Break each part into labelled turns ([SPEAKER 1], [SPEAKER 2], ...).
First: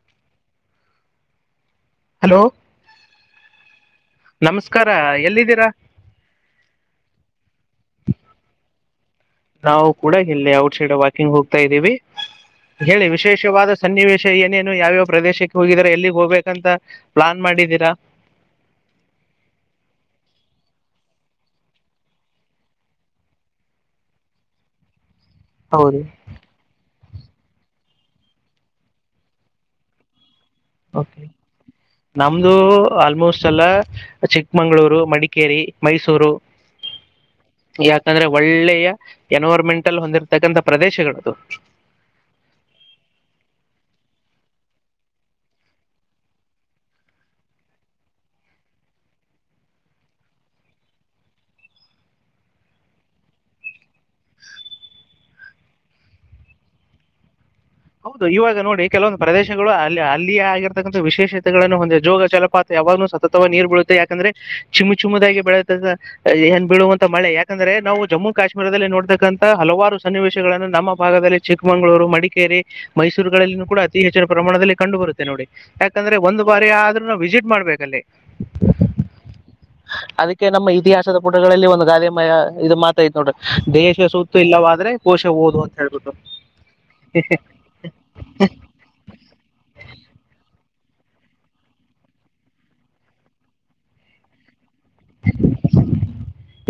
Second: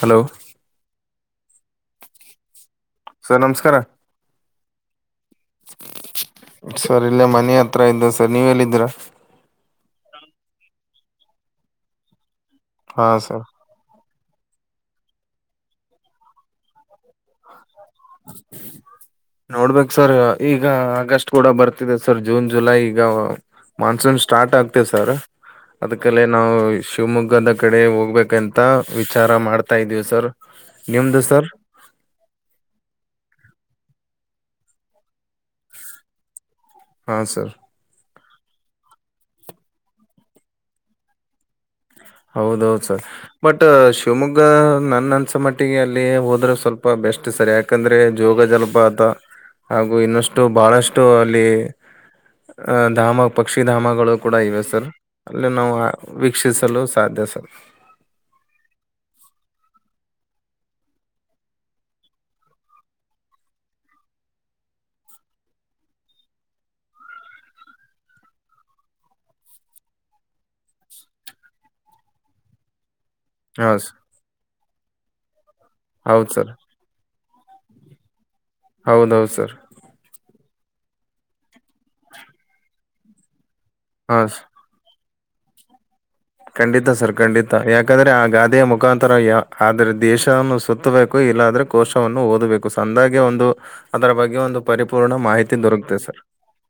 [SPEAKER 1] Hello
[SPEAKER 2] hello
[SPEAKER 1] sir ನಮಸ್ಕಾರ
[SPEAKER 2] ನಮಸ್ಕಾರ ಎಲ್ಲಿದ್ದೀರಾ
[SPEAKER 1] ಸರ್ ಇಲ್ಲ ಮನ ಹತ್ರ ಇದ್ದವ ಸರ್ ನೀವ ಎಲ್ಲಿದೀರ
[SPEAKER 2] ನಾವು ಕೂಡ ಎಲ್ಲಿ ಔಟ್ ಸೈಡ್ ವಾಕಿಂಗ್ ಹೋಗ್ತಾ ಇದ್ದೀವಿ ಹೇಳಿ
[SPEAKER 1] ಹಾ ಸರ್
[SPEAKER 2] ವಿಶೇಷವಾದ ಸನ್ನಿವೇಶ ಏನೇನು ಯಾವ್ಯಾವ ಪ್ರದೇಶಕ್ಕೆ ಹೋಗಿದಿದ್ದಾರೆ ಎಲ್ಲಿಗೆ ಹೋಗ್ಬೇಕ ಅಂತ ಪ್ಲಾನ್ ಮಾಡಿದ್ದೀರಾ
[SPEAKER 1] ಹ್ಮ್ಮ್. ನೋಡ್ಬೇಕ ಸರ್ ಈಗ ಆಗಸ್ಟ್ ಕೂಡ ಬರ್ತಿದೆ ಸರ್ ಜೂನ್ ಜುಲೈ ಈಗ ಮಾನ್ಸೂನ್ ಸ್ಟಾರ್ಟ್ ಆಗ್ತೆ ಸರ್
[SPEAKER 2] ಹೌದು
[SPEAKER 1] ಅದಕಲ್ಲ ನಾವು ಶಿವಮೊಗ್ಗದ ಕಡೆ ಹೋಗ್ಬೇಕಂತ ವಿಚಾರ ಮಾಡ್ತಾ ಇದ್ದೀವಿ ಸರ್ ನಿಮ್ದು ಸರ್
[SPEAKER 2] ನಮ್ದು ಆಲ್ಮೋಸ್ಟ್ ಎಲ್ಲ ಚಿಕ್ಕಮಂಗಳೂರು ಮಡಿಕೇರಿ ಮೈಸೂರು
[SPEAKER 1] ಹಾ ಸರ್
[SPEAKER 2] ಯಾಕಂದ್ರೆ ಒಳ್ಳೆಯ ಎನ್ವೈರ್ಮೆಂಟ್ ಅಲ್ ಹೊಂದಿರತಕ್ಕಂಥ ಪ್ರದೇಶಗಳುದು
[SPEAKER 1] ಹೌದೌದು ಸರ್ ಬಟ್ ಶಿವಮೊಗ್ಗ ನನ್ನ ಅನ್ಸ ಮಟ್ಟಿಗೆ ಅಲ್ಲಿ ಹೋದ್ರೆ ಸ್ವಲ್ಪ ಬ ಎಷ್ಟು ಸರಿ ಯಾಕಂದರೆ ಜೋಗ ಜಲಪಾತ ಹಾಗು ಇನ್ನಷ್ಟು ಬಹಳಷ್ಟು ಅಲ್ಲಿ ಅಹ ಧಾಮ ಪಕ್ಷಿಧಾಮಗಳು ಕೂಡ ಇವೆ ಸರ್ ಅಲ್ಲಿ ನಾವು ವೀಕ್ಷಿಸಲು ಸಾಧ್ಯ ಸ
[SPEAKER 2] ಹೌದು ಇವಾಗ ನೋಡಿ ಕೆಲವೊಂದು ಪ್ರದೇಶಗಳು ಅಲ್ಲಿ ಅಲ್ಲಿಯೇ ಆಗಿರತಕ್ಕಂ ವಿಶೇಷತೆಗಳನ್ನು ಹೊಂದಿದೆ ಜೋಗ ಜಲಪಾತ ಯಾವಾಗ್ ಸತತವಾಗಿ ನೀರ್ ಬೀಳುತ್ತೆ ಯಾಕಂದ್ರೆ ಚಿಮು ಚಿಮದಾಗಿ ಬೆಳುತ್ತ ಏನ್ ಬೀಳುವಂತ ಮಳೆ ಯಾಕಂದ್ರೆ ನಾವು ಜಮ್ಮು ಕಾಶ್ಮೀರದಲ್ಲಿ ನೋಡ್ತಕ್ಕಂತ ಹಲವಾರು ಸನ್ನಿವೇಶಗಳನ್ನು ನಮ್ಮ ಭಾಗದಲ್ಲಿ ಚಿಕ್ಕಮಗಳೂರು ಮಡಿಕೇರಿ ಮೈಸೂರುಗಳಲ್ಲಿ
[SPEAKER 1] ಹಾ
[SPEAKER 2] ಕೂಡ
[SPEAKER 1] ಸರ್
[SPEAKER 2] ಅತಿ ಹೆಚ್ಚಿನ ಪ್ರಮಾಣದಲ್ಲಿ ಕಂಡು ಬರುತ್ತೆ ನೋಡಿ ಯಾಕಂದ್ರೆ
[SPEAKER 1] ಹೌದು
[SPEAKER 2] ಒಂದು
[SPEAKER 1] ಸರ್
[SPEAKER 2] ಬಾರಿ ಆದ್ರೂ ವಿಸಿಟ್ ಮಾಡ್ಬೇಕಲ್ಲಿ
[SPEAKER 1] ಹೌದೌದು ಸರ್
[SPEAKER 2] ೆ ನಮ್ಮ ಇತಿಹಾಸದ ಪುಟಗಳಲ್ಲಿ ಒಂದು ಗಾದೆ ಮಯ ಇದು ಮಾತಾಯ್ ನೋಡ್ರ ದೇಶ
[SPEAKER 1] ಹಾ
[SPEAKER 2] ಸುತ್ತು
[SPEAKER 1] ಸರ್
[SPEAKER 2] ಇಲ್ಲವಾದ್ರೆ ಕೋಶ ಓದು ಅಂತ ಹೇಳ್ಬಿಟ್ಟು
[SPEAKER 1] ಖಂಡಿತ ಸರ್ ಖಂಡಿತ ಯಾಕಂದ್ರೆ ಆ ಗಾದೆಯ ಮುಖಾಂತರ ಯ ಆದರೆ ದೇಶ ಸುತ್ತಬೇಕು ಇಲ್ಲ ಆದ್ರೆ ಕೋಶವನ್ನು ಓದಬೇಕು ಸಂದಾಗೆ ಒಂದು ಅದರ ಬಗ್ಗೆ ಒಂದು ಪರಿಪೂರ್ಣ ಮಾಹಿತಿ ದೊರಕತೆ ಸರ್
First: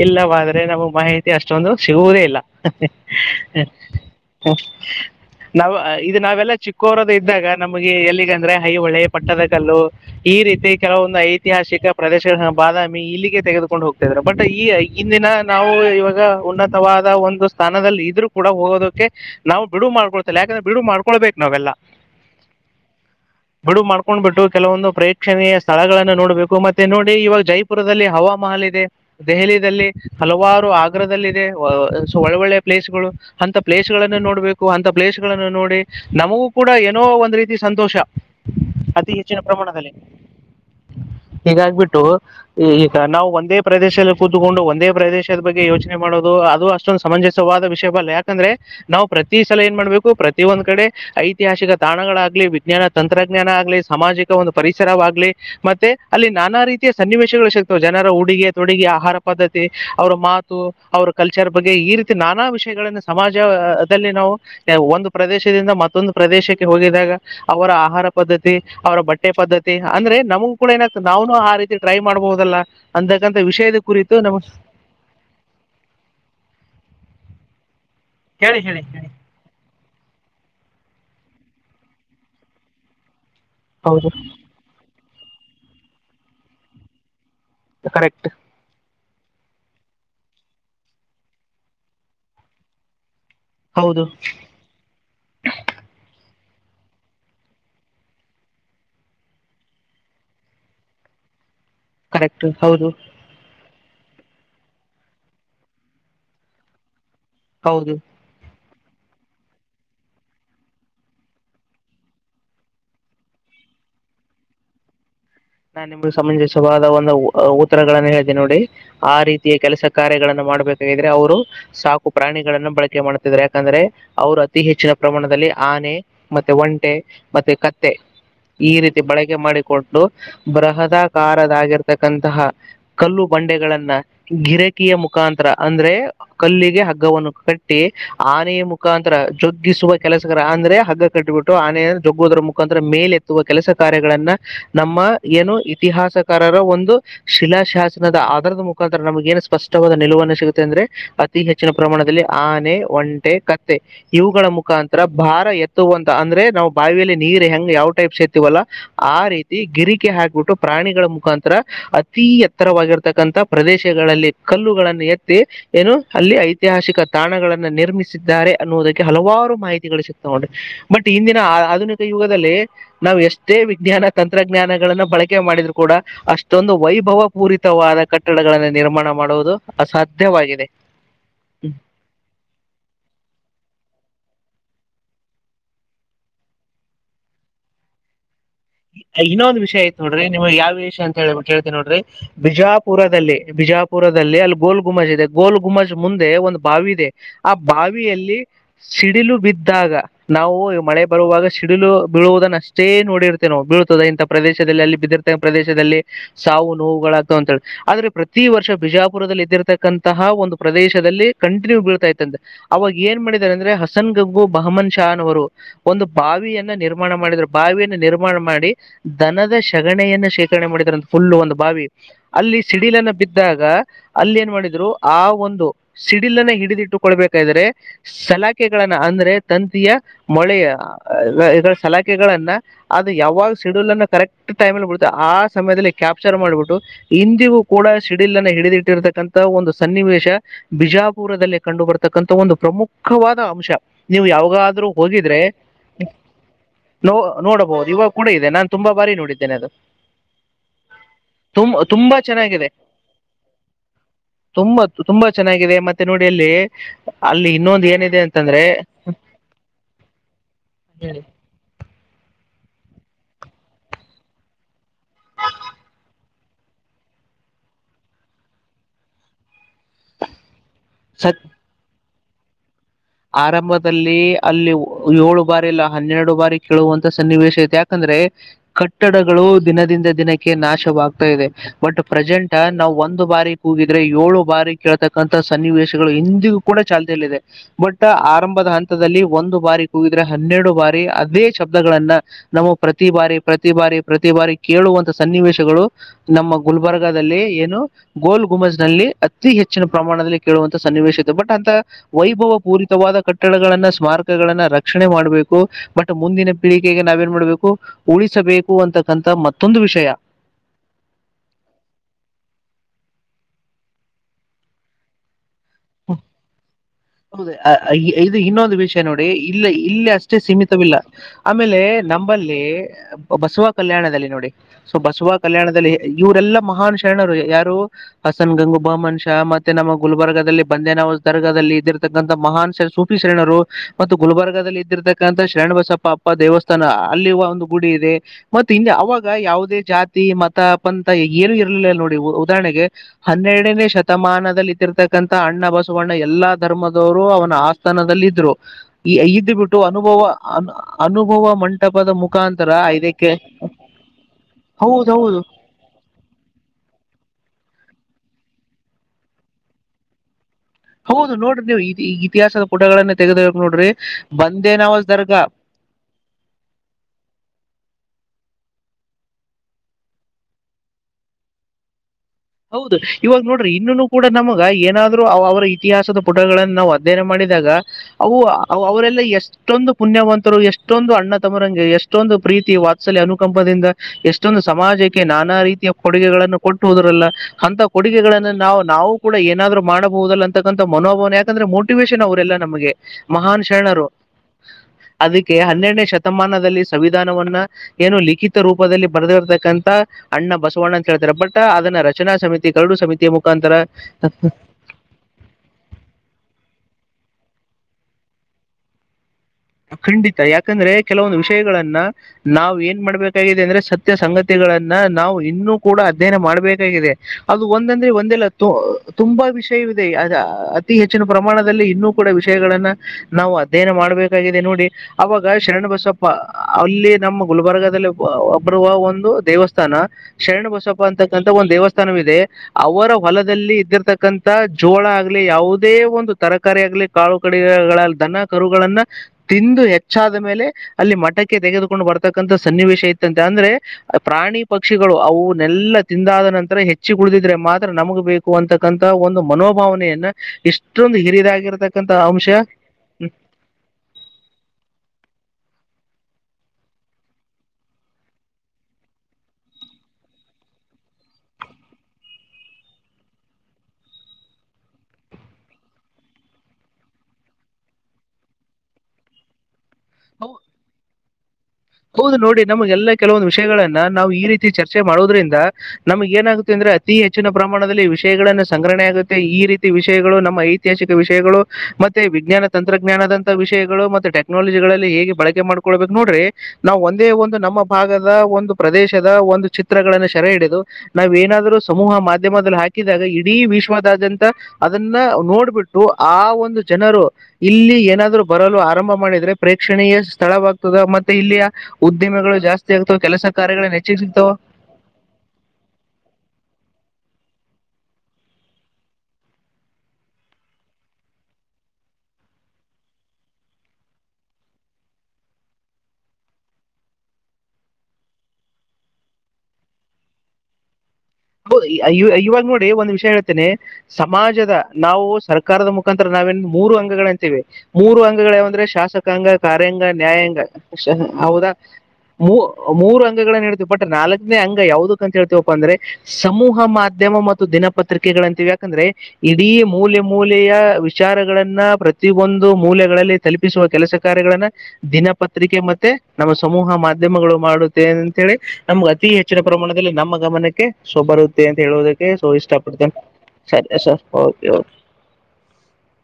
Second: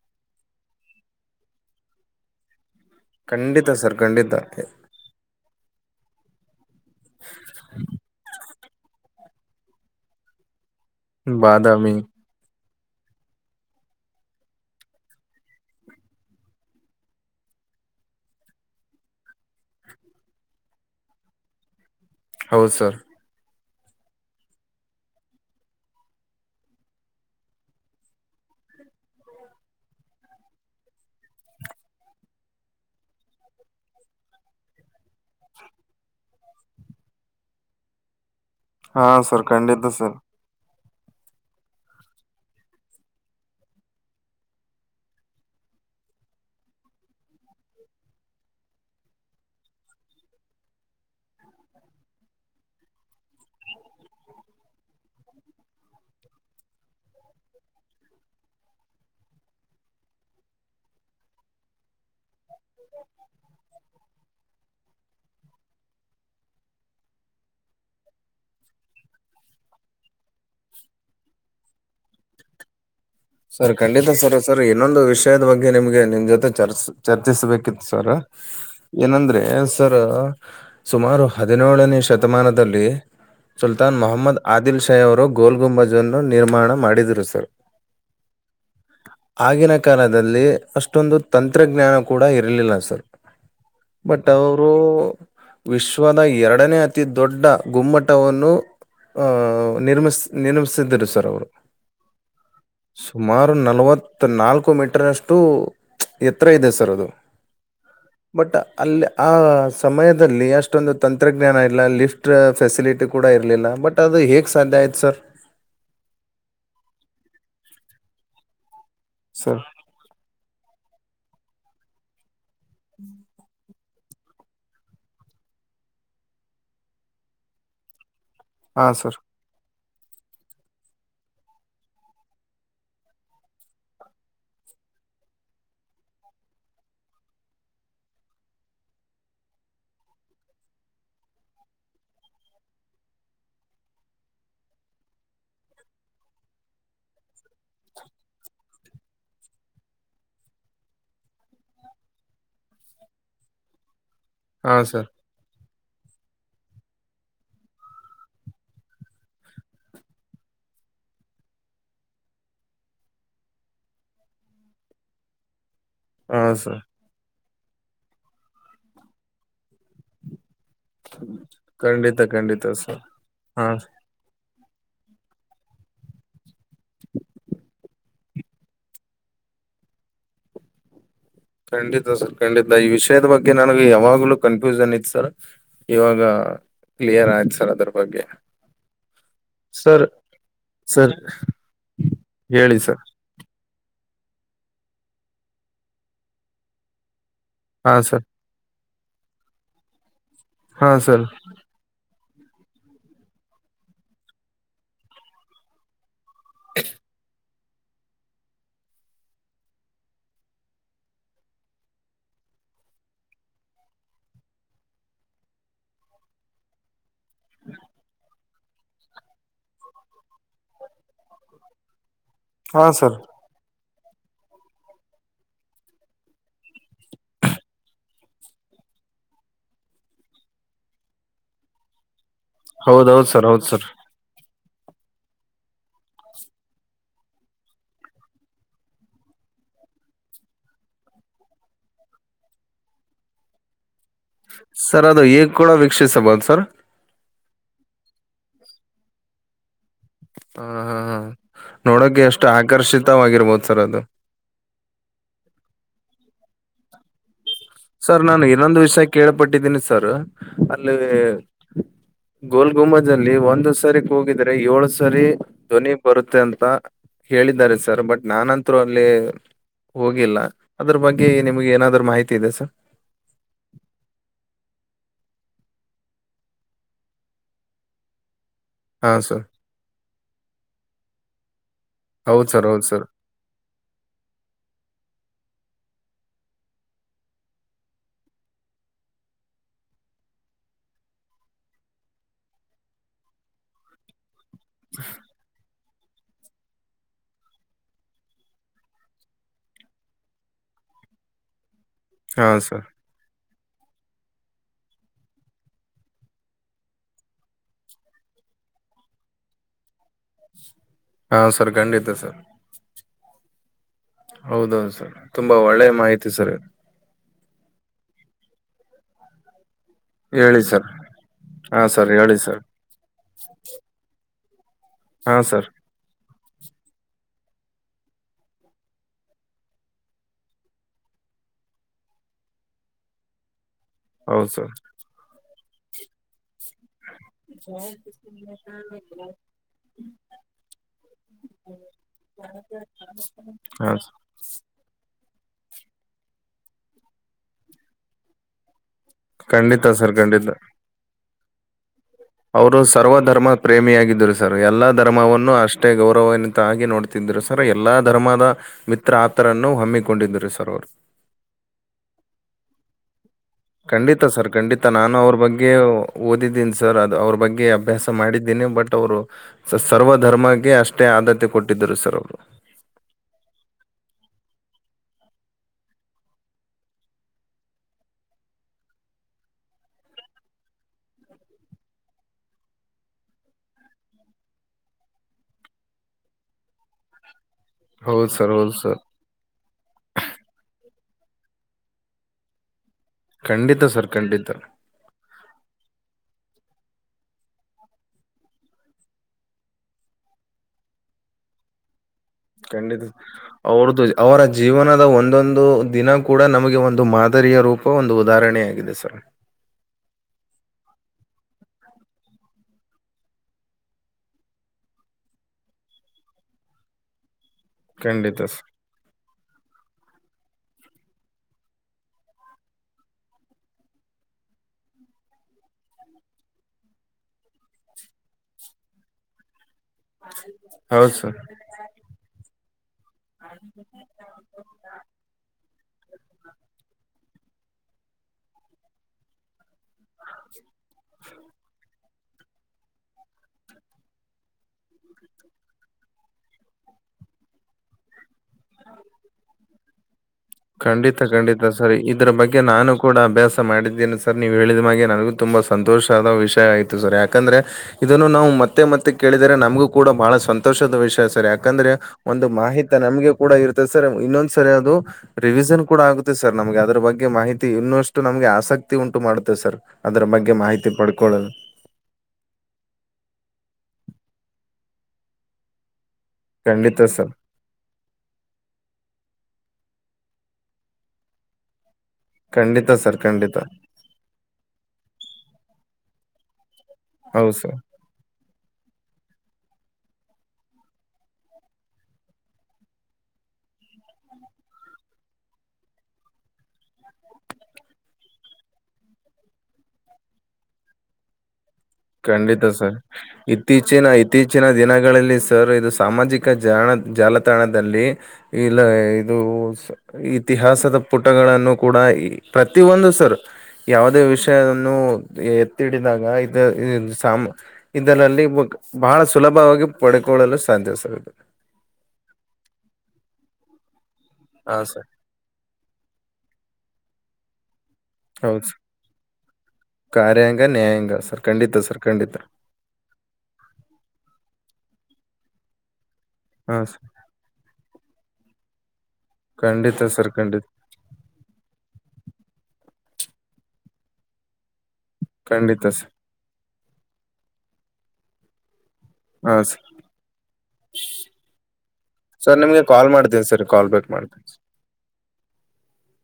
[SPEAKER 2] ಇಲ್ಲವಾದ್ರೆ ನಮ್ಗೆ ಮಾಹಿತಿ ಅಷ್ಟೊಂದು ಸಿಗುವುದೇ ಇಲ್ಲ
[SPEAKER 1] ಖಂಡಿತಾ ಸರ್ ಖಂಡಿತ
[SPEAKER 2] ಹ ನಾವ ಇದು ನಾವೆಲ್ಲಾ ಚಿಕ್ಕೋರದ ಇದ್ದಾಗ ನಮ್ಗೆ ಎಲ್ಲಿಗಂದ್ರೆ ಒಳ್ಳೆಯ ಪಟ್ಟದ ಕಲ್ಲು ಈ ರೀತಿ ಕೆಲವೊಂದು ಐತಿಹಾಸಿಕ
[SPEAKER 1] ಬಾದಾಮಿ
[SPEAKER 2] ಪ್ರದೇಶಗಳ ಬಾದಾಮಿ ಇಲ್ಲಿಗೆ ತೆಗೆದುಕೊಂಡು ಹೋಗ್ತಿದ್ರು ಬಟ್ ಈ ಇಂದಿನ ನಾವು ಇವಾಗ ಉನ್ನತವಾದ ಒಂದು ಸ್ಥಾನದಲ್ಲಿ ಇದ್ಕೂಡ ಹೋಗೋದಕ್ಕೆ ನಾವು ಬಿಡು ಮಾಡ್ಕೊಳ್ತೇಲ್ಲ ಯಾಕಂದ್ರೆ ಬಿಡು ಮಾಡ್ಕೊಳ್ಬೇಕು ನಾವೆಲ್ಲ
[SPEAKER 1] ಹೌದು ಸರ್
[SPEAKER 2] ಬಿಡು ಮಾಡ್ಕೊಂಡ್ ಬಿಟ್ಟು ಕೆಲವೊಂದು ಪ್ರೇಕ್ಷಣೀಯ ಸ್ಥಳಗಳನ್ನು ನೋಡ್ಬೇಕು ಮತ್ತೆ ನೋಡಿ ಇವಾಗ ಜೈಪುರದಲ್ಲಿ ಹವಾಮಹಲ್ ಇದೆ ದೆಹಲಲ್ಲಿ ಹಲವಾರು ಆಗ್ರದಲ್ಲಿದೆ ಒಳ್ಳೆ ಒಳ್ಳೆ ಪ್ಲೇಸ್ಗಳು ಅಂತ ಪ್ಲೇಸ್ ಗಳನ್ನು ನೋಡ್ಬೇಕು ಅಂತ ಪ್ಲೇಸ್ ಗಳನ್ನು ನೋಡಿ ನಮಗೂ ಕೂಡ ಏನೋ ಒಂದ್ ರೀತಿ ಸಂತೋಷ
[SPEAKER 1] ಹಾ
[SPEAKER 2] ಅತಿ ಹೆಚ್ಚಿನ
[SPEAKER 1] ಸರ್ ಖಂಡಿತ
[SPEAKER 2] ಪ್ರಮಾಣದಲ್ಲಿ
[SPEAKER 1] ಸರ್
[SPEAKER 2] ಹೀಗಾಗಿಬಿಟ್ಟು ಈ ಈಗ ನಾವು ಒಂದೇ ಪ್ರದೇಶದಲ್ಲಿ ಕೂತ್ಕೊಂಡು ಒಂದೇ ಪ್ರದೇಶದ ಬಗ್ಗೆ ಯೋಚನೆ ಮಾಡೋದು ಅದು ಅಷ್ಟೊಂದು ಸಮಂಜಸವಾದ ವಿಷಯ ಬಲ್ಲ ಯಾಕಂದ್ರೆ ನಾವು ಪ್ರತಿ ಸಲ ಏನ್ ಮಾಡ್ಬೇಕು ಪ್ರತಿ ಒಂದ್ ಕಡೆ ಐತಿಹಾಸಿಕ ತಾಣಗಳಾಗ್ಲಿ ವಿಜ್ಞಾನ ತಂತ್ರಜ್ಞಾನ ಆಗ್ಲಿ ಸಾಮಾಜಿಕ ಒಂದು ಪರಿಸರವಾಗ್ಲಿ ಮತ್ತೆ ಅಲ್ಲಿ ನಾನಾ ರೀತಿಯ ಸನ್ನಿವೇಶಗಳು ಸಿಗ್ತವೆ ಜನರ ಹೂಡುಗೆ ತೊಡುಗ ಆಹಾರ ಪದ್ಧತಿ ಅವರ ಮಾತು ಅವರ ಕಲ್ಚರ್ ಬಗ್ಗೆ ಈ ರೀತಿ ನಾನು ವಿಷಯಗಳನ್ನು ಸಮಾಜದಲ್ಲಿ ನಾವು ಒಂದು ಪ್ರದೇಶದಿಂದ ಮತ್ತೊಂದು ಪ್ರದೇಶಕ್ಕೆ ಹೋಗಿದಾಗ ಅವರ ಆಹಾರ ಪದ್ಧತಿ ಅವರ ಬಟ್ಟೆ ಪದ್ಧತಿ ಅಂದ್ರೆ ನಮ್ ಕೂಡ ಏನಾಗ ನಾವುನು ಆ ರೀತಿ ಟ್ರೈ ಮಾಡ್ಬಹುದಲ್ಲ ಅಂದ
[SPEAKER 1] ಸರ್ ಖಂಡಿತ ಸರ್ ಸರ್ ಇನ್ನೊಂದು ವಿಷಯದ ಬಗ್ಗೆ ನಿಮ್ಗೆ ನಿಮ್ ಜೊತೆ ಚರ್ ಚರ್ಚಿಸಬೇಕಿತ್ತು ಸರ
[SPEAKER 2] ಹೇಳಿ ಹೇಳಿ ಹೇಳಿ
[SPEAKER 1] ಏನಂದ್ರೆ ಸರ್ ಸುಮಾರು ಹದಿನೇಳನೇ ಶತಮಾನದಲ್ಲಿ ಸುಲ್ತಾನ್
[SPEAKER 2] ಹೌದು
[SPEAKER 1] ಮೊಹಮ್ಮದ್ ಆದಿಲ್ ಶೈ ಅವರು ಗೋಲ್ ಗುಂಬಜ್ನ್ನು ನಿರ್ಮಾಣ ಮಾಡಿದರು ಸರ್
[SPEAKER 2] ಕರೆಕ್ಟ್
[SPEAKER 1] ಆಗಿನ ಕಾಲದಲ್ಲಿ ಅಷ್ಟೊಂದು ತಂತ್ರಜ್ಞಾನ ಕೂಡ ಇರಲಿಲ್ಲ ಸರ್
[SPEAKER 2] ಹೌದು
[SPEAKER 1] ಬಟ್ ಅವರು ವಿಶ್ವದ ಎರಡು ಎಡನೇ ಅತಿ ದೊಡ್ಡ ಗುಮ್ಮಟವನ್ನು ಆಹ ನಿರ್ಮಿಸ ನಿರ್ಮಿಸಿದ್ದರು ಸರ್ ಅವರು
[SPEAKER 2] ಕರೆಕ್ಟ್ ಹೌದು
[SPEAKER 1] ಸುಮಾರು ನಲ್ವತ್ ನಾಲ್ಕು ಮೀಟರ್ಷ್ಟು ಎತ್ತರ ಇದೆ ಸರ್ ಅದು
[SPEAKER 2] ಹೌದು
[SPEAKER 1] ಬಟ್ ಅಲ್ಲಿ ಆ ಸಮಯದಲ್ಲಿ ಅಷ್ಟೊಂದು ತಂತ್ರಜ್ಞಾನ ಇಲ್ಲ ಲಿಫ್ಟ್ ಫೆಸಿಲಿಟಿ ಕೂಡ ಇರಲಿಲ್ಲ ಬಟ್ ಅದು ಹೇಗ್ ಸಾಧ್ಯ ಆಯ್ತು ಸರ್
[SPEAKER 2] ನಾನ್ ನಿಮ್ಗೆ ಸಂಬಂಧಿಸಾದ ಒಂದು ಉತ್ತರಗಳನ್ನು ಹೇಳ್ದೀನಿ ನೋಡಿ ಆ ರೀತಿಯ
[SPEAKER 1] ಸರ್
[SPEAKER 2] ಕೆಲಸ ಕಾರ್ಯಗಳನ್ನು ಮಾಡ್ಬೇಕಿದ್ರೆ ಅವರು ಸಾಕು ಪ್ರಾಣಿಗಳನ್ನ ಬಳಕೆ ಮಾಡ್ತಿದಿದ್ದಾರೆ ಯಾಕಂದ್ರೆ ಅವರು ಅತಿ ಹೆಚ್ಚಿನ ಪ್ರಮಾಣದಲ್ಲಿ ಆನೆ ಮತ್ತೆ ಒಂಟೆ ಮತ್ತೆ ಕತ್ತೆ ಈ
[SPEAKER 1] ಹಾಂ
[SPEAKER 2] ರೀತಿ
[SPEAKER 1] ಸರ್
[SPEAKER 2] ಬಳಕೆ ಮಾಡಿಿಕ ಕೊಟ್ಟು ಬೃಹದಾಕಾರದಾಗಿರ್ತಕ್ಕಂತಹ ಕಲ್ಲು ಬಂಡೆಗಳನ್ನ ಗಿರಕಿಯ ಮು ಮುಖಾಂತರ ಅಂದ್ರೆ ಕಲ್ಲಿಗೆ ಹಗ್ಗವನ್ನು ಕಟ್ಟಿ ಆನೆಯ ಮುಖಾಂತರ ಜೊಗ್ಗಿಸುವ ಕೆಲ ಕೆಲಸ ಅಂದ್ರೆ ಹಗ್ಗ ಕಟ್ಟಬಿಟ್ಟು ಆನ ಜೊಗ್ಗೋುದ್ರ ಮುಖಾಂತರ ಮೇಲೆತ್ತುವ ಕೆಲಸ ಕಾರ್ಯಗಳನ್ನ ನಮ್ಮ ಏನು ಇತಿಹಾಸಕಾರರ ಒಂದು ಶಿಲಾಶಾಸನದ ಆಧಾರದ ಮುಖಾಂತರ ನಮಗೆ ಏನು ಸ್ಪಷ್ಟ ನಿಲುವನ್ನುೆ ಸಿಗುತ್ತೆ ಅಂದ್ರೆ ಅತಿ ಹೆಚ್ಚಿನ ಪ್ರಮಾಣದಲ್ಲಿ ಆನೆ ಒಂಟೆ ಕತ್ತೆ ಇವುಗಳ
[SPEAKER 1] ಹಾಂ
[SPEAKER 2] ಮುಖಾಂತರ
[SPEAKER 1] ಸರ್
[SPEAKER 2] ಭಾರ ಎತ್ ಇ ಅಂತ ಅಂದ್ರೆ ನಾವು ಬಾವಿಯಲ್ಲಿ ನೀರ್ ಹೆಂಗ ಯಾವ್ ಟೈಪ್ಸ್ ಇರ್ತಿೀವಲ್ಲಾ ಆ ರೀತಿ ಗಿರಿಕೆ ಹಾಕ್ಬಿಟ್ಟು ಪ್ರಾಣಿಗಳ ಮುಖಾಂತರ ಅತಿೀ ಎತ್ತರವಾಗಿರ್ತಕ್ಕಂಥ ಪ್ರದೇಶಗಳಲ್ಲಿ ಕಲ್ಲುಗಳನ್ನು ಎತ್ತಿ ಏನು ಅಲ್ಲಿ
[SPEAKER 1] ಹಾಂ ಸರ್
[SPEAKER 2] ಐತಿಹಾಸಿಕ ತಾಣಗಳನ್ನು ನಿರ್ಮಿಸಿದ್ದಾರೆ ಅನ್ನುವುದಕ್ಕೆ ಹಲವಾರು ಮಾಹಿತಿ ಗಳ ತಗೊಂಡ್ರೆ ಬಟ್ ಇಂದಿನ ಆಧುನಿಕ
[SPEAKER 1] ಖಂಡಿತ
[SPEAKER 2] ಯುಗದಲ್ಲಿ
[SPEAKER 1] ಖಂಡಿತ ಸರ್
[SPEAKER 2] ನಾವು ಎಷ್ಟೇ
[SPEAKER 1] ಹಾಂ
[SPEAKER 2] ವಿಜ್ಞಾನ ತಂತ್ರಜ್ಞಾನಗಳನ್ನು ಬಳಕೆ ಮಾಡಿದ್ರು ಕೂಡ ಅಷ್ಟೊಂದು ವೈಭವ ಪೂರಿತವಾದ ಕಟ್ಟಡಗಳನ್ನು ನಿರ್ಮಾಣ ಮಾಡ ಹೌದು ಅಸಾಧ್ಯವಾಗಿದೆ
[SPEAKER 1] ಖಂಡಿತ ಸರ್ ಖಂಡಿತ ಈ ವಿಷಯದ ಬಗ್ಗೆ ನನಗೆ ಯಾವಾಗ್ಲೂ ಕನ್ಫ್ಯೂಸನ್ ಇತ್ ಸರ್ ಇವಾಗ ಕ್ಲಿಯರ್ ಆಯ್ತ್ು ಸರ್ ಅದ್ರ ಬಗ್ಗೆ
[SPEAKER 2] ಇನ್ನೊಂದು್ ವಿಷಯ ಆಯ್ತ್
[SPEAKER 1] ಸರ್
[SPEAKER 2] ನೋಡ್ರಿ ನೀ್ಗೆ ಯಾವ ವಿಷಯ
[SPEAKER 1] ಸರ್
[SPEAKER 2] ಅಂತ ಕೇಳ್ತೀವಿ ನೋಡ್ರಿ
[SPEAKER 1] ಹೇಳಿ ಸರ್
[SPEAKER 2] ಬಿಜಾಪುರದಲ್ಲಿ ಬಿಜಾಪುರ ಪುರದಲ್ಲಿ ಅಲ್ಲಿ ಗೋಲ್ ಗುಮಜ್ ಇದೆ ಗೋಲ್ ಗುಮಜ್ ಮುಂದೆ ಒಂದು್ ಬಾವಿ ಇದೆ ಆ
[SPEAKER 1] ಹಾಂ ಸರ್
[SPEAKER 2] ಬಾವಿಯಲ್ಲಿ ಸಿಡಿಲು ಬಿದ್ದಾಗ ನಾವು
[SPEAKER 1] ಹಾಂ
[SPEAKER 2] ಮಳೆ
[SPEAKER 1] ಸರ್
[SPEAKER 2] ಬರುವಾಗ ಸಿಡಿಲು ಬೀಳುವುದನ್ನ ಅಷ್ಟೇ ನೋಡಿರ್ತವಿ ೋ ಬೀಳ್ತದೆ ಇಂತಥ ಪ್ರದೇಶದಲ್ಲಿ ಅಲ್ಲಿ ಬಿದಿರ್ತ ಪ್ರದೇಶದಲ್ಲಿ ಸಾವು ನೋವುಗಳು ಅಂತ ಆದ್ರೆ ಪ್ರತಿ ವರ್ಷ ಬಿಜಾಪುರದಲ್ಲಿ ಇದ್ದಿರತಕ್ಕಂತಹ ಒಂದು ಪ್ರದೇಶದಲ್ಲಿ ಕಂಟಿನ್ಯೂ ಬೀಳ್ತಾ ಇತ್ತಂತೆ ಅವಾಗ ಏನ್ ಮಾಡಿದ್ದಾರೆ ಅಂದ್ರೆ ಹಸನ್ ಗಗಬು ಬಹ್ಮನ್ ಶಾನ್ವರು ಒಂದು ಬಾವಿಯನ್ನ ನಿರ್ಮ ಮಾಡಿದರೆ ಬಾವಿಯನ್ನು ನಿರ್ಮ ಮಾಡಿ ದನದ ಶಗಣೆಯನ್ನ ಶೇಖರಣೆ ಮಾಡಿದ್ರಂತ ಫುಲ್ಲು ಒಂದು ಬಾವಿ ಅಲ್ಲಿ
[SPEAKER 1] ಹಾಂ
[SPEAKER 2] ಸಿಡಿಲನ್ನ
[SPEAKER 1] ಸರ್
[SPEAKER 2] ಬಿದ್ದಾಗ ಅಲ್ಲಿ ಏನ್ ಮಾಡಿದ್ರು ಆ ಒಂದು ಸಿಡಿಲನ್ನ ಹಿಡಿದಿಟ್ಟುಕೊಳ್ಬೇಕಾದ್ರೆ ಸಲಾಖೆಗಳ ಅಂದ್ರೆ ತಂತಿಯ ಮೊಳೆಯ ಸಲಾಕೆಗಳನ್ನ ಅದು
[SPEAKER 1] ಹೌದೌದು ಸರ್
[SPEAKER 2] ಯಾವಾಗ
[SPEAKER 1] ಹೌದು ಸರ್
[SPEAKER 2] ಶೆಡ್ಯೂಲ್ ಅನ್ನು ಕರೆಕ್ಟ್ ಟೈಮ್ ಅಲ್ಲಿ ಬಿಡೆ ಆ ಸಮಯದಲ್ಲಿ ಕ್ಯಾಪ್ಚರ್ ಮಾಡಿಬಿಟ್ಟು ಇಂದಿಗೂ ಕೂಡ ಶೆಡಿಲ್ ಅನ್ನು ಹಿಡಿದಿಟ್ಟಿರ್ತಕ್ಕಂಥ ಒಂದು ಸನ್ನಿವೇಶ ಬಿಜಾಪುರದಲ್ಲಿ ಕಂಡು ಬರತಕ್ಕಂಥ ಒಂದು ಪ್ರಮುಖವಾದ ಅಂಶ ನೀವು ಯಾವಾಗಾದ್ರೂ
[SPEAKER 1] ಸರ್ ಅದು
[SPEAKER 2] ಹೋಗಿದ್ರೆ
[SPEAKER 1] ಈಗ ಕೂಡ ವೀಕ್ಷಿಸಬಹುದು ಸರ್
[SPEAKER 2] ನೋ ನೋಡಬಹುದು ಇವಾಗ ಕೂಡ ಇದೆ ನಾು ತುಂಬಾ ಬಾರಿ ನೋಡಿದ್ದೇನೆ ಅದು
[SPEAKER 1] ಹ ಹಾ ಹಾ
[SPEAKER 2] ತುಂಬಾ
[SPEAKER 1] ನೋಡೋಕ್ಕೆ ಎಷ್ಟು
[SPEAKER 2] ಚೆನ್ನಾಗಿದೆ
[SPEAKER 1] ಆಕರ್ಷಿತವಾಗಿರ್ಬೋದು ಸರ್ ಅದು
[SPEAKER 2] ತುಂಬಾ ತುಂಬಾ ಚೆನ್ನಾಗಿದೆ ಮತ್ತೆ ನೋಡಿ ಅಲ್ಲಿ ಅಲ್ಲಿ ಇನ್ನೊಂದು ಏನಿದೆ
[SPEAKER 1] ಸರ್ ನಾನು
[SPEAKER 2] ಅಂತಂದ್ರೆ
[SPEAKER 1] ಇನ್ನೊಂದು ವಿಷಯ ಕೇಳಳ್ಪಟ್ಟಿದ್ದೀನಿ ಸರ್ ಅಲ್ಲಿ
[SPEAKER 2] ಹೇಳಿ
[SPEAKER 1] ಗೋಲ್ಗುಮದಲ್ಲಿ ಒಂದು ಸರಿ ಕೂಗಿದ್ರೆ ಏಳು ಸರಿ ಧ್ವನಿ ಬರುತ್ತೆ ಅಂತ ಹೇಳಿದ್ದಾರೆ ಸರ್ ಬಟ್ ನಾನಂತೂ ಅಲ್ಲಿ ಹೋಗಿಲ್ಲ ಅದ್ರ ಬಗ್ಗೆ
[SPEAKER 2] ಸತ್
[SPEAKER 1] ನಿಮ್ಗೆ ಏನಾದ್ೂ ಮಾಹಿತಿ ಇದೆ ಸರ್
[SPEAKER 2] ಆರಂಭದಲ್ಲಿ ಅಲ್ಲಿ ಏಳು ಬಾರಿ ಎಲ್ಲ ಹನ್ನೆರಡು ಬಾರಿ ಕೇಳುವಂತ ಸನ್ನಿವೇಶ ಐತೆ ಯಾಕಂದ್ರೆ ರ
[SPEAKER 1] ಹಾ
[SPEAKER 2] ಕಟ್ಟಡಗಳು
[SPEAKER 1] ಸರ್
[SPEAKER 2] ದಿನದಿಂದ ದಿನಕ್ಕೆ ನಾಶವಾಗ್ತಾ ಇದೆ ಬಟ್
[SPEAKER 1] ಹೌದ್
[SPEAKER 2] ಪ್ರೆಸೆಂಟ್
[SPEAKER 1] ಸರ್ ಹೌದ್
[SPEAKER 2] ನಾವ್
[SPEAKER 1] ಸರ್
[SPEAKER 2] ಒಂದು ಬಾರಿ ಹೋಗಿದ್ರೆ ಏಳು ಬಾರಿ ಕೇಳ್ತಕ್ಕಂತಥ ಸನ್ನಿವೇಶಗಳು ಇಂದಿಗೂ ಕೂಡ ಚಾಲ್ತಿಯಲ್ಲ ಇಿದೆ ಬಟ್ ಆರಂಭದ ಹಂತದಲ್ಲಿ ಒಂದು ಬಾರಿ ಕೂಗಿದ್ರೆ ಹನ್ನೆರಡು ಬಾರಿ ಅದೇ ಶಬ್ದಗಳನ್ನ ನಾವು ಪ್ರತಿ ಪ್ರತಿ ಬಾರಿ ಪ್ರತಿ ಬಾರಿ ಪ್ರತಿ ಬಾರಿ ಕೇಳುವಂತ ಸನ್ನಿವೇಶಗಳು ನಮ್ಮ ಗುಲ್ಬರ್ಗಲ್ಲಿ ಏನು ಗೋಲ್ ಗುಮಜ್ ನಲ್ಲಿ ಅತಿ ಹೆಚ್ಚಿನ ಪ್ರಮಾಣದಲ್ಲಿ ಕೇಳುವಂತ ಸ ನಿವೇಶಿತ ಬಟ್ ಅಂತ
[SPEAKER 1] ಹಾ
[SPEAKER 2] ವೈಭವ
[SPEAKER 1] ಸರ್
[SPEAKER 2] ಪೂರಿತವಾದ ಕಟ್ಟ ಕಟ್ಟಡಗಳನ್ನ ಸ್ಮಾರಕಗಳನ್ನ ರಕ್ಷಣೆ ಮಾಡ್ಬೇಕು ಮಟ್ ಮುಂದಿನ ಪೀಳಿಗೆಗೆ ನಾವೇನ್ ಮಾಡಬೇಕು ಉಳಿಸ ಬೇಕು ಅಂತಕ್ಕಂತ ಮತ್ತೊಂದು ವಿಷಯ
[SPEAKER 1] ಹಾ ಸರ್ ಖಂಡಿತ ಸರ್ ಹೌದೌದು ಸರ್ ತುಂಬಾ ಒಳ್ಳೆ ಮಾಹಿತಿ ಸರ್
[SPEAKER 2] ಹೌದ ಇದು ಇನ್ನೊಂದು ವಿಷಯ ನೋಡಿ ಇಲ್ಲ ಇಲ್ಲಿ ಅಷ್ಟೇ
[SPEAKER 1] ಹೇಳಿ ಸರ್
[SPEAKER 2] ಸೀಮಿತವಿಲ್ಲ ಆಮೇಲೆ
[SPEAKER 1] ಹಾ ಸರ್ ಹೇಳಿ
[SPEAKER 2] ನಂಬಲ್ಲಿ
[SPEAKER 1] ಸರ್
[SPEAKER 2] ಬಸವ ಕಲ್ಯಾಣದಲ್ಲಿ ನೋಡಿ ಸೊ ಬಸವ
[SPEAKER 1] ಹಾ ಸರ್
[SPEAKER 2] ಕಲ್ಯಾಣದಲ್ಲಿ ಇವರೆಲ್ಲ ಮಹಾನ್ ಶರಣರು ಯಾರು ಹಸನ್ ಗಂಗು ಬಹಮನ್ ಶಾ ಮತ್ತೆ ನಮ್ಮ ಗುಲ್ಬರ್ಗದಲ್ಲಿ ಬಂದೇನಾವು ದರ್ಗದಲ್ಲಿ ಇದಿರ್ ಇರತಕ್ಕಂಂತ ಮಹಾನ್ ಸೂಫಿ ಶರಣರು ಮತ್ತು
[SPEAKER 1] ಹೌದು ಸರ್
[SPEAKER 2] ಗುಲ್ಬರ್ಗದಲ್ಲಿ ಇದ್ದಿರತಕ್ಕಂ ಶರಣಬಸಪ್ಪ ಅಪ್ಪ ದೇವಸ್ಥಾನ ಅಲ್ಲಿರುವ ಒಂದು ಗುಡಿ ಇದೆ ಮತ್ತ ಇ ಅವಾಗ ಯಾವುದೇ ಜಾತಿ ಮತ ಪಂಥ ಏನು ಇರಲಿಲ್ಲ ನೋಡಿ ಉದಾಹರಣೆಗೆ ಹನ್ನೆರಡನೇ
[SPEAKER 1] ಹ
[SPEAKER 2] ಶತಮಾನದಲ್ಲಿ ಇದ್ದಿರ್ತಕ್ಕಂ ಅಣ್ಣ ಬಸವಣ್ಣ ಎಲ್ಲಾ ಧರ್ಮದವರು ಅವನ ಆಸ್ಥಾನದದಲ್ಲಿ ಇದ್ರು ಈ ಇದ್ದು ಬಿಟ್ಟು
[SPEAKER 1] ಖಂಡಿತ ಸರ್
[SPEAKER 2] ಅನುಭವ
[SPEAKER 1] ಖಂಡಿತ
[SPEAKER 2] ಅ ಅನುಭವ ಮಂ
[SPEAKER 1] ಅವರು ಸರ್ವಧರ್ಮ ಪ್ರೇಮಿಯಾಗಿದ್ದರು ಸರು ಎಲ್ಲಾ
[SPEAKER 2] ಹೌದೌದು ಹೌದು
[SPEAKER 1] ಧರ್ಮವನ್ನೂ ಅಷ್ಟೇ ಗೌರವಾನ್ವಿತವಾಗಿಿ ನೋಡ್ತ ತ್ರು ಸರ್ ಎಲ್ಲಾ ಧರ್ಮದ ಮಿತ್ರ ಆತರನ್ನು ಹಮ್ಮಿಕೊಂಡಿದ್ರು ಸರ್ ಅವರು
[SPEAKER 2] ಹೌದು ನೋಡ್ರಿ ನೀವು ಈ ಇತಿಹಾಸದ ಪುಟಗಳನ್ನ ತೆಗೆದ ನೋಡ್ರಿ
[SPEAKER 1] ಖಂಡಿತ ಸರ್ ಖಂಡಿತ
[SPEAKER 2] ಬಂದೇನವಾಜ್
[SPEAKER 1] ನಾನು ಅವ್ರ
[SPEAKER 2] ದರ್ಗಾ
[SPEAKER 1] ಬಗ್ಗೆ ಓದಿದ್ದೀನಿ ಸರ್ ಅದು ಅವ್ರ ಬಗ್ಗೆ ಅಭ್ಯಾಸ ಮಾಡಿದ್ದೀನಿ ಬಟ್ ಅವರು ಸ ಸರ್ವ ಧರ್ಮಕ್ಕೆ ಅಷ್ಟೇ ಆದತೆ ಕೊಟ್ಟಿದ್ದರು ಸರ್ ಅವ್ರು
[SPEAKER 2] ಹೌದು ಇವಾಗ ನೋಡ್ರಿ ಇನ್ನು ಕೂಡ ನಮಗ ಏನಾದ್ರು ಅವರ ಇತಿಹಾಸದ ಪುಟಗಳನ್ನ ನಾವು ಅಧ್ಯಯನ ಮಾಡಿ ಇದಾಗ ಅವು ಅವರೆಲ್ಲ ಎಷ್ಟೊಂದು ಪುಣ್ಯವಂತರು ಎಷ್ಟೊಂದು ಅಣ್ಣ ತಮರಂಗೆ ಎಷ್ಟೊಂದು ಪ್ರೀತಿ ವಾತ್ಸಲ್ಯ ಅನುಕಂಪದಿಂದ ಎಷ್ಟೊಂದು ಸಮಾಜಕ್ಕೆ ನಾನಾ ರೀತಿಯ ಕೊಡುಗೆಗಳನ್ನು ಕೊಟ್ಟ ಹುದ್ರಲ್ಲ ಅಂತ
[SPEAKER 1] ಹೌದು
[SPEAKER 2] ಕೊಡುಗೆಗಳನ್ನ
[SPEAKER 1] ಸರ್ ಹೌದು
[SPEAKER 2] ನಾವು
[SPEAKER 1] ಸರ್
[SPEAKER 2] ನಾವು ಕೂಡ ಏನಾದ್ರು ಮಾಡಬಹುದಲ್ಲ ಅಂತಕ್ಕಂಥ ಮನೋಭಾವನೆ ಯಾಕಂದ್ರೆ ಮೋಟಿವೇಶನ್ ಅವರೆೆಲ್ಲ ನಮಗೆ ಮಹಾನ್
[SPEAKER 1] ಖಂಡಿತ
[SPEAKER 2] ಶರಣರು
[SPEAKER 1] ಸರ್ ಖಂಡಿತ
[SPEAKER 2] ಅದಕ್ಕೆ ಹನ್ನೆರಡನೇ ಶತಮಾನದ ಸಂವಿಧಾನವನ್ನ ಏನು ಲಿಖಿತ ರೂಪದಲ್ಲಿ ಬರೆದಿರ್ತಕ್ಕಂತ ಅಣ್ಣ ಬಸವಣ್ಣ ಅಂತ ಹೇಳ್ತಾರೆ ಬಟ್ ಅದನ್ನೆರ
[SPEAKER 1] ಖಂಡಿತ ಅವ್ರ್ದು ಅವರ ಜೀವನದ ಒಂದೊಂದು ದಿನ ಕೂಡ ನಮಗೆ ಒಂದು ಮಾತ ಮಾರಿಯ ರೂಪ ಒಂದು ಉದಾಹರಣೆೆಯಾಗಿದೆ ಸರ್
[SPEAKER 2] ಖಂಡಿತ ಯಾಕಂದ್ರೆ ಕೆಲವೊಂದು ವಿಷಯಗಳನ್ನ ನಾವು ಏನ್ ಮಾಡ್ಬೇಕಾಗಿದೆ ಅಂದ್ರೆ ಸತ್ಯ ಸಂಗತಿಗಳನ್ನ ನಾವು ಇನ್ನುೂ ಕೂಡ ಅಧ್ಯಯನ ಮಾಡ್ಬೇಕಾಗಿದೆ ಅದು ಒಂದಂದ್ರೆ
[SPEAKER 1] ಖಂಡಿತ
[SPEAKER 2] ಒಂದೆಲ್ಲ
[SPEAKER 1] ಸರ್
[SPEAKER 2] ತುಂಬಾ ವಿಷ ವಿಷಯವಿದೆ ಅ ಅತಿ ಹೆಚ್ಚಿನ ಪ್ರಮಾಣದಲ್ಲಿ ಇನ್ನೂ ಕೂಡ ವಿಷಯಗಳನ್ನ ನಾವು ಅಧ್ಯಯನ ಮಾಡ್ಬೇಕು ನೋಡಿ ಅವಾಗ ಶರಣಬಸಪ್ಪ ಅಲ್ಲಿ ನಮ್ಮ ಗುಲ್ಬರ್ಗದಲ್ಲಿ ಬರುವ ಒಂದು ದೇವಸ್ಥಾನ ಸ್ಾನ ಶರಣಬಸಪ್ಪ
[SPEAKER 1] ಹೌದು ಸರ್
[SPEAKER 2] ಅಂತಕ್ಕಂಂತ ಒಂದ ದೇವಸ್ಥಾನವಿದೆ ಅವರ ಹೊಲದಲ್ಲಿ ಇದ್ದಿರತಕ್ಕಂಥ ಜೋಳ ಆಗ್ಲಿ ಯಾವುದೇ ಒಂದು ತರಕಾರಿ ಆಗ್ಲಿ ಕಾಳು ಕಡೆಗಳಲ್ಲಿ ದನ ಕರುಗಳನ್ನ ತಿಂದು ಹೆಚ್ಚಾದ ಮೇಲೆ ಅಲ್ಲಿ ಮಠಕ್ಕೆ ತೆಗೆದುಕೊಂಡು ಬರ್ತ ತಕ್ಕಂತಥ ಸನ್ನಿವೇಶ ಇತ್ತಂತೆ ಅಂದ್ರೆ ಪ್ರಾಣಿ ಪಕ್ಷಿಗಳು ಅವುನ್ನೆಲ್ಲ ತಿಂದಾದ ನಂತರ ಹೆಚ್ಚು ಕೂಡ ಉಳಿದಿದ್ರೆ ಮಾತ್ರ ನಮಗ್ ಬೇಕು ಅಂತಕ್ಕಂತ ಒಂದು ಮನೋಭಾವನೆಯನ್ನ
[SPEAKER 1] ಖಂಡಿತ
[SPEAKER 2] ಇಷ್ಟೊಂದು
[SPEAKER 1] ಖಂಡಿತ ಸರಿ
[SPEAKER 2] ಹಿರಿದಾಗಿರ್ತಕ್ಕಂತ
[SPEAKER 1] ಇದ್ರ
[SPEAKER 2] ಅಂಶ
[SPEAKER 1] ಬಗ್ಗೆ ನಾನು ಕೂಡ ಅಭ್ಯಾಸ ಮಾಡಿದ್ದೀನೆ ಸ ಸರ್ ನೀ್ ಹೇಳಿದ ಮೆ ನನಗು ತುಂಬಾ ಸಂತೋಷ ಆದ ವಿಷಯ ಆಯತು ಸರ್ ಯಾಕಂದ್ರೆ ಇದನ್ನು ನಾವು ಮತ್ತೆ ಮತ್ತೆ ಕಿದರೆ ನಮಗೂ ಕೂಡ ಬಹಳ ಸಂತೋಷದ ವಿಷಯ ಸರ್ ಯಾಕಂದ್ರೆ ಒಂದು ಮಾಹಿತಿ ನಮ್ಗೆ ಕೂಡ ಇರುತ್ತದೆ ಸರ್ ಇನ್ನೊಂದ್ ಸರಿ ಅದು ರಿವಿಸನ್ ಕೂಡ ಆಗುತ್ತೆ ಸರ್ ನಮ್ಗೆ ಅದ್ರ ಬಗ್ಗೆ ಮಾಹಿತಿ ಇನ್ನೂಷ್ಟು ನಮ್ಗೆ ಆಸಕ್ತಿ ಉಂಟು ಮಾಡುತ್ತೆ ಸರ್ ಅದರ ಬಗ್ಗೆ ಮಾಹಿತಿ ಪಡ್ಕೊಳ್ಳದು
[SPEAKER 2] ಹೌದು ನೋಡಿ ನಮ್ಗೆ ಎಲ್ಲಾ ಕೆಲವೊಂದು ವಿಷಯಗಳನ್ನ ನಾವ್ ಈ ರೀತಿ ಚರ್ಚೆ ಮಾಡೋದ್ರಿಂದ ನಮ್ಗ್ ಏನಾಗುತ್ತೆ ಅಂದ್ರೆ
[SPEAKER 1] ಖಂಡಿತ
[SPEAKER 2] ಅತಿ
[SPEAKER 1] ಸರ್
[SPEAKER 2] ಹೆಚ್ಚಿನ ಪ್ರಮಾಣದಲ್ಲಿ ವಿಷಯಗಳನ್ನ ಸಂಗ್ರಹಣೆ ಆಗುತ್ತೆ ಈ ರೀತಿ ವಿಷಯಗಳು ನಮ್ಮ ಐತಿಹಾಸಿಕ ವಿಷಯಗಳು ಮತ್ತೆ ಮತ್ತೆ ವಿಜ್ಞಾನ
[SPEAKER 1] ಖಂಡಿತ ಸರ್
[SPEAKER 2] ತಂತ್ರಜ್ಞಾನದಂತಹ
[SPEAKER 1] ಖಂಡಿತ
[SPEAKER 2] ವಿಷಯಗಳು ಮತ್ತೆಟೆಕ್ನಾಲಜಿಗಳಲ್ಲಿ ಹೇಗೆ ಬಳಕೆ ಮಾಡ್ಕೊಳ್ಬೇಕು ನೋಡ್ರಿ ನಾವವು ಒಂದೇ
[SPEAKER 1] ಹೌದು
[SPEAKER 2] ಒಂದು
[SPEAKER 1] ಸರ್
[SPEAKER 2] ನಮ್ಮ ಭಾಗದ ಒಂದು ಪ್ರದೇಶ ಒಂದು ಚಿತ್ರಗಳನ್ನು ಸೆರೆ ಹಿಡಿದು ನಾವವು ಏನಾದರೂ ಸಮೂಹ ಮಾಧ್ಯಮದಲ್ಲಿ ಹಾಕಿದಾಗ ಇಡೀ ವಿೀಶ್ವದ ಂತ ಅದನ್ನ ನೋಡ್ಬಿಟ್ಟು ಆ ಒಂದು ಜನರು ಇಲ್ಲಿ ಏನಾದ್ರೂ ಬರಲು ಆರಂಭ ಮಾಡಿದ್ರೆ ಪ್ರೇಕ್ಷಣೀಯ ಸ್ಥಳವಾಗ್ತದ ಮತ್ತುತ್ತೆ
[SPEAKER 1] ಖಂಡಿತ ಸರ್
[SPEAKER 2] ಕೆಲಸ ಕಾರ್ಯಗಳನ್ನ
[SPEAKER 1] ಇತ್ತೀಚಿನ
[SPEAKER 2] ಹೆಚ್ಚಿಗೆ ಸಿಗ್ತಾವ
[SPEAKER 1] ಇತ್ತೀಚಿನ ದಿನಗಳಲ್ಲಿ ಸರ್ ಇದು ಸಾಮಾಜಿಕ ಜ ಜಾಲ ತಾಣದಲ್ಲಿ ಇಲ್ಲ ಇದು ಇತಿಹಾಸದ ಪುಟಗಳನ್ನು ಕೂಡ ಪ್ರತಿ ಒಂದು ಸರ್ ಯಾಾವದೇ ವಿಷಯವನ್ನು ಎತ್ತಿಡಿದಾಗ ಸಾಮ ಇದರಲ್ಲಿ ಬಹಳ ಸುಲಭವಾಗಿ ಪಡೆಕೊಳ್ಳಲು ಸಾಧ್ಯಿಸುದು
[SPEAKER 2] ಇವಾಗ ನೋಡಿ ಒಂದ್ ವಿಷಯ ಹೇಳ್ತೇನೆ ಸಮಾಜದ
[SPEAKER 1] ಹಾ ಸರ್
[SPEAKER 2] ನಾವು ಸರ್ಕಾರದ ಮುಖಾಂತರ ನಾವೇನ್ ಮೂರು ಅಂಗಗಳಂತೀವಿ ಮೂರು ಅಂಗಗಳ
[SPEAKER 1] ಹೌದು ಸರ್
[SPEAKER 2] ಯಾವಂದ್ರೆ ಶಾಸಕಾಂಗ ಕಾರ್ಯಾಂಗ ನ್ಯಾಯಾಂಗ
[SPEAKER 1] ಕಾರ್ಯಾಂಗ ನ್ಯಾಯಾಂಗ ಸರ್
[SPEAKER 2] ಹೌದಾ
[SPEAKER 1] ಖಂಡಿತ ಸರ್ ಖಂಡಿತ
[SPEAKER 2] ಮೂ ಮೂರು ಅಂಗಗಳನ್ನ ಹೇಳ್ತಿೀವಿ ಬಟ್ ನಾಲ್ಕನೇ ಅಂಗ ಯಾವವುದಕ್ಕ ಅಂತ ಹೇಳ್ತೀವ ಅಂದ್ರೆ ಸಮೂಹ
[SPEAKER 1] ಹಾ ಸರ್
[SPEAKER 2] ಮಾಧ್ಯಮ ಮತ್ತು ದಿನಪತ್ರಿಕೆಗಳಂತೀವಿ ಯಾಕಂದ್ರೆ ಇಡೀ
[SPEAKER 1] ಖಂಡಿತ
[SPEAKER 2] ಮೂಲೆ
[SPEAKER 1] ಸರ್ ಖಂಡಿತ
[SPEAKER 2] ಮೂಲೆಯ ವಿಚಾರಗಳನ್ನ ಪ್ರತಿ ಒೊಂದು ಮೂಲೆಗಳಲ್ಲಿ ತಲುಪಿಸುವ ಕೆಲಸ ಕಾರ್ಯಗಳಗಳನ್ನು ದಿನಪತ್ರಿಕೆ
[SPEAKER 1] ಖಂಡಿತ
[SPEAKER 2] ಮತ್ತೆ
[SPEAKER 1] ಸರ್
[SPEAKER 2] ನಮ್ಮ ಸಮೂಹ ಮಾಧ್ಯ ಉದ್ಯಮಗಳು ಮಾಡುತ್ತೆ ಅಂತೇಳಿ ನಮ್ಗೆ ಅತಿ
[SPEAKER 1] ಹಾ
[SPEAKER 2] ಹೆಚ್ಚಿನ
[SPEAKER 1] ಸರ್
[SPEAKER 2] ಪ್ರಮಾಣದಲ್ಲಿ ನಮ್ಮ ಗಮನಕ್ಕೆ ಸೊ ಬರುತ್ತೆ ಅಂತ ಹೇಳೋದಕ್ಕೆ ಸೊ
[SPEAKER 1] ಸರ್
[SPEAKER 2] ಇಷ್ಟ
[SPEAKER 1] ನಿಮ್ಗೆ ಕಾಲ್
[SPEAKER 2] ಪಡ್ತೇನೆ
[SPEAKER 1] ಮಾಡ್ತೀನಿ
[SPEAKER 2] ಸರಿ ಸೆ
[SPEAKER 1] ಹ್ಮ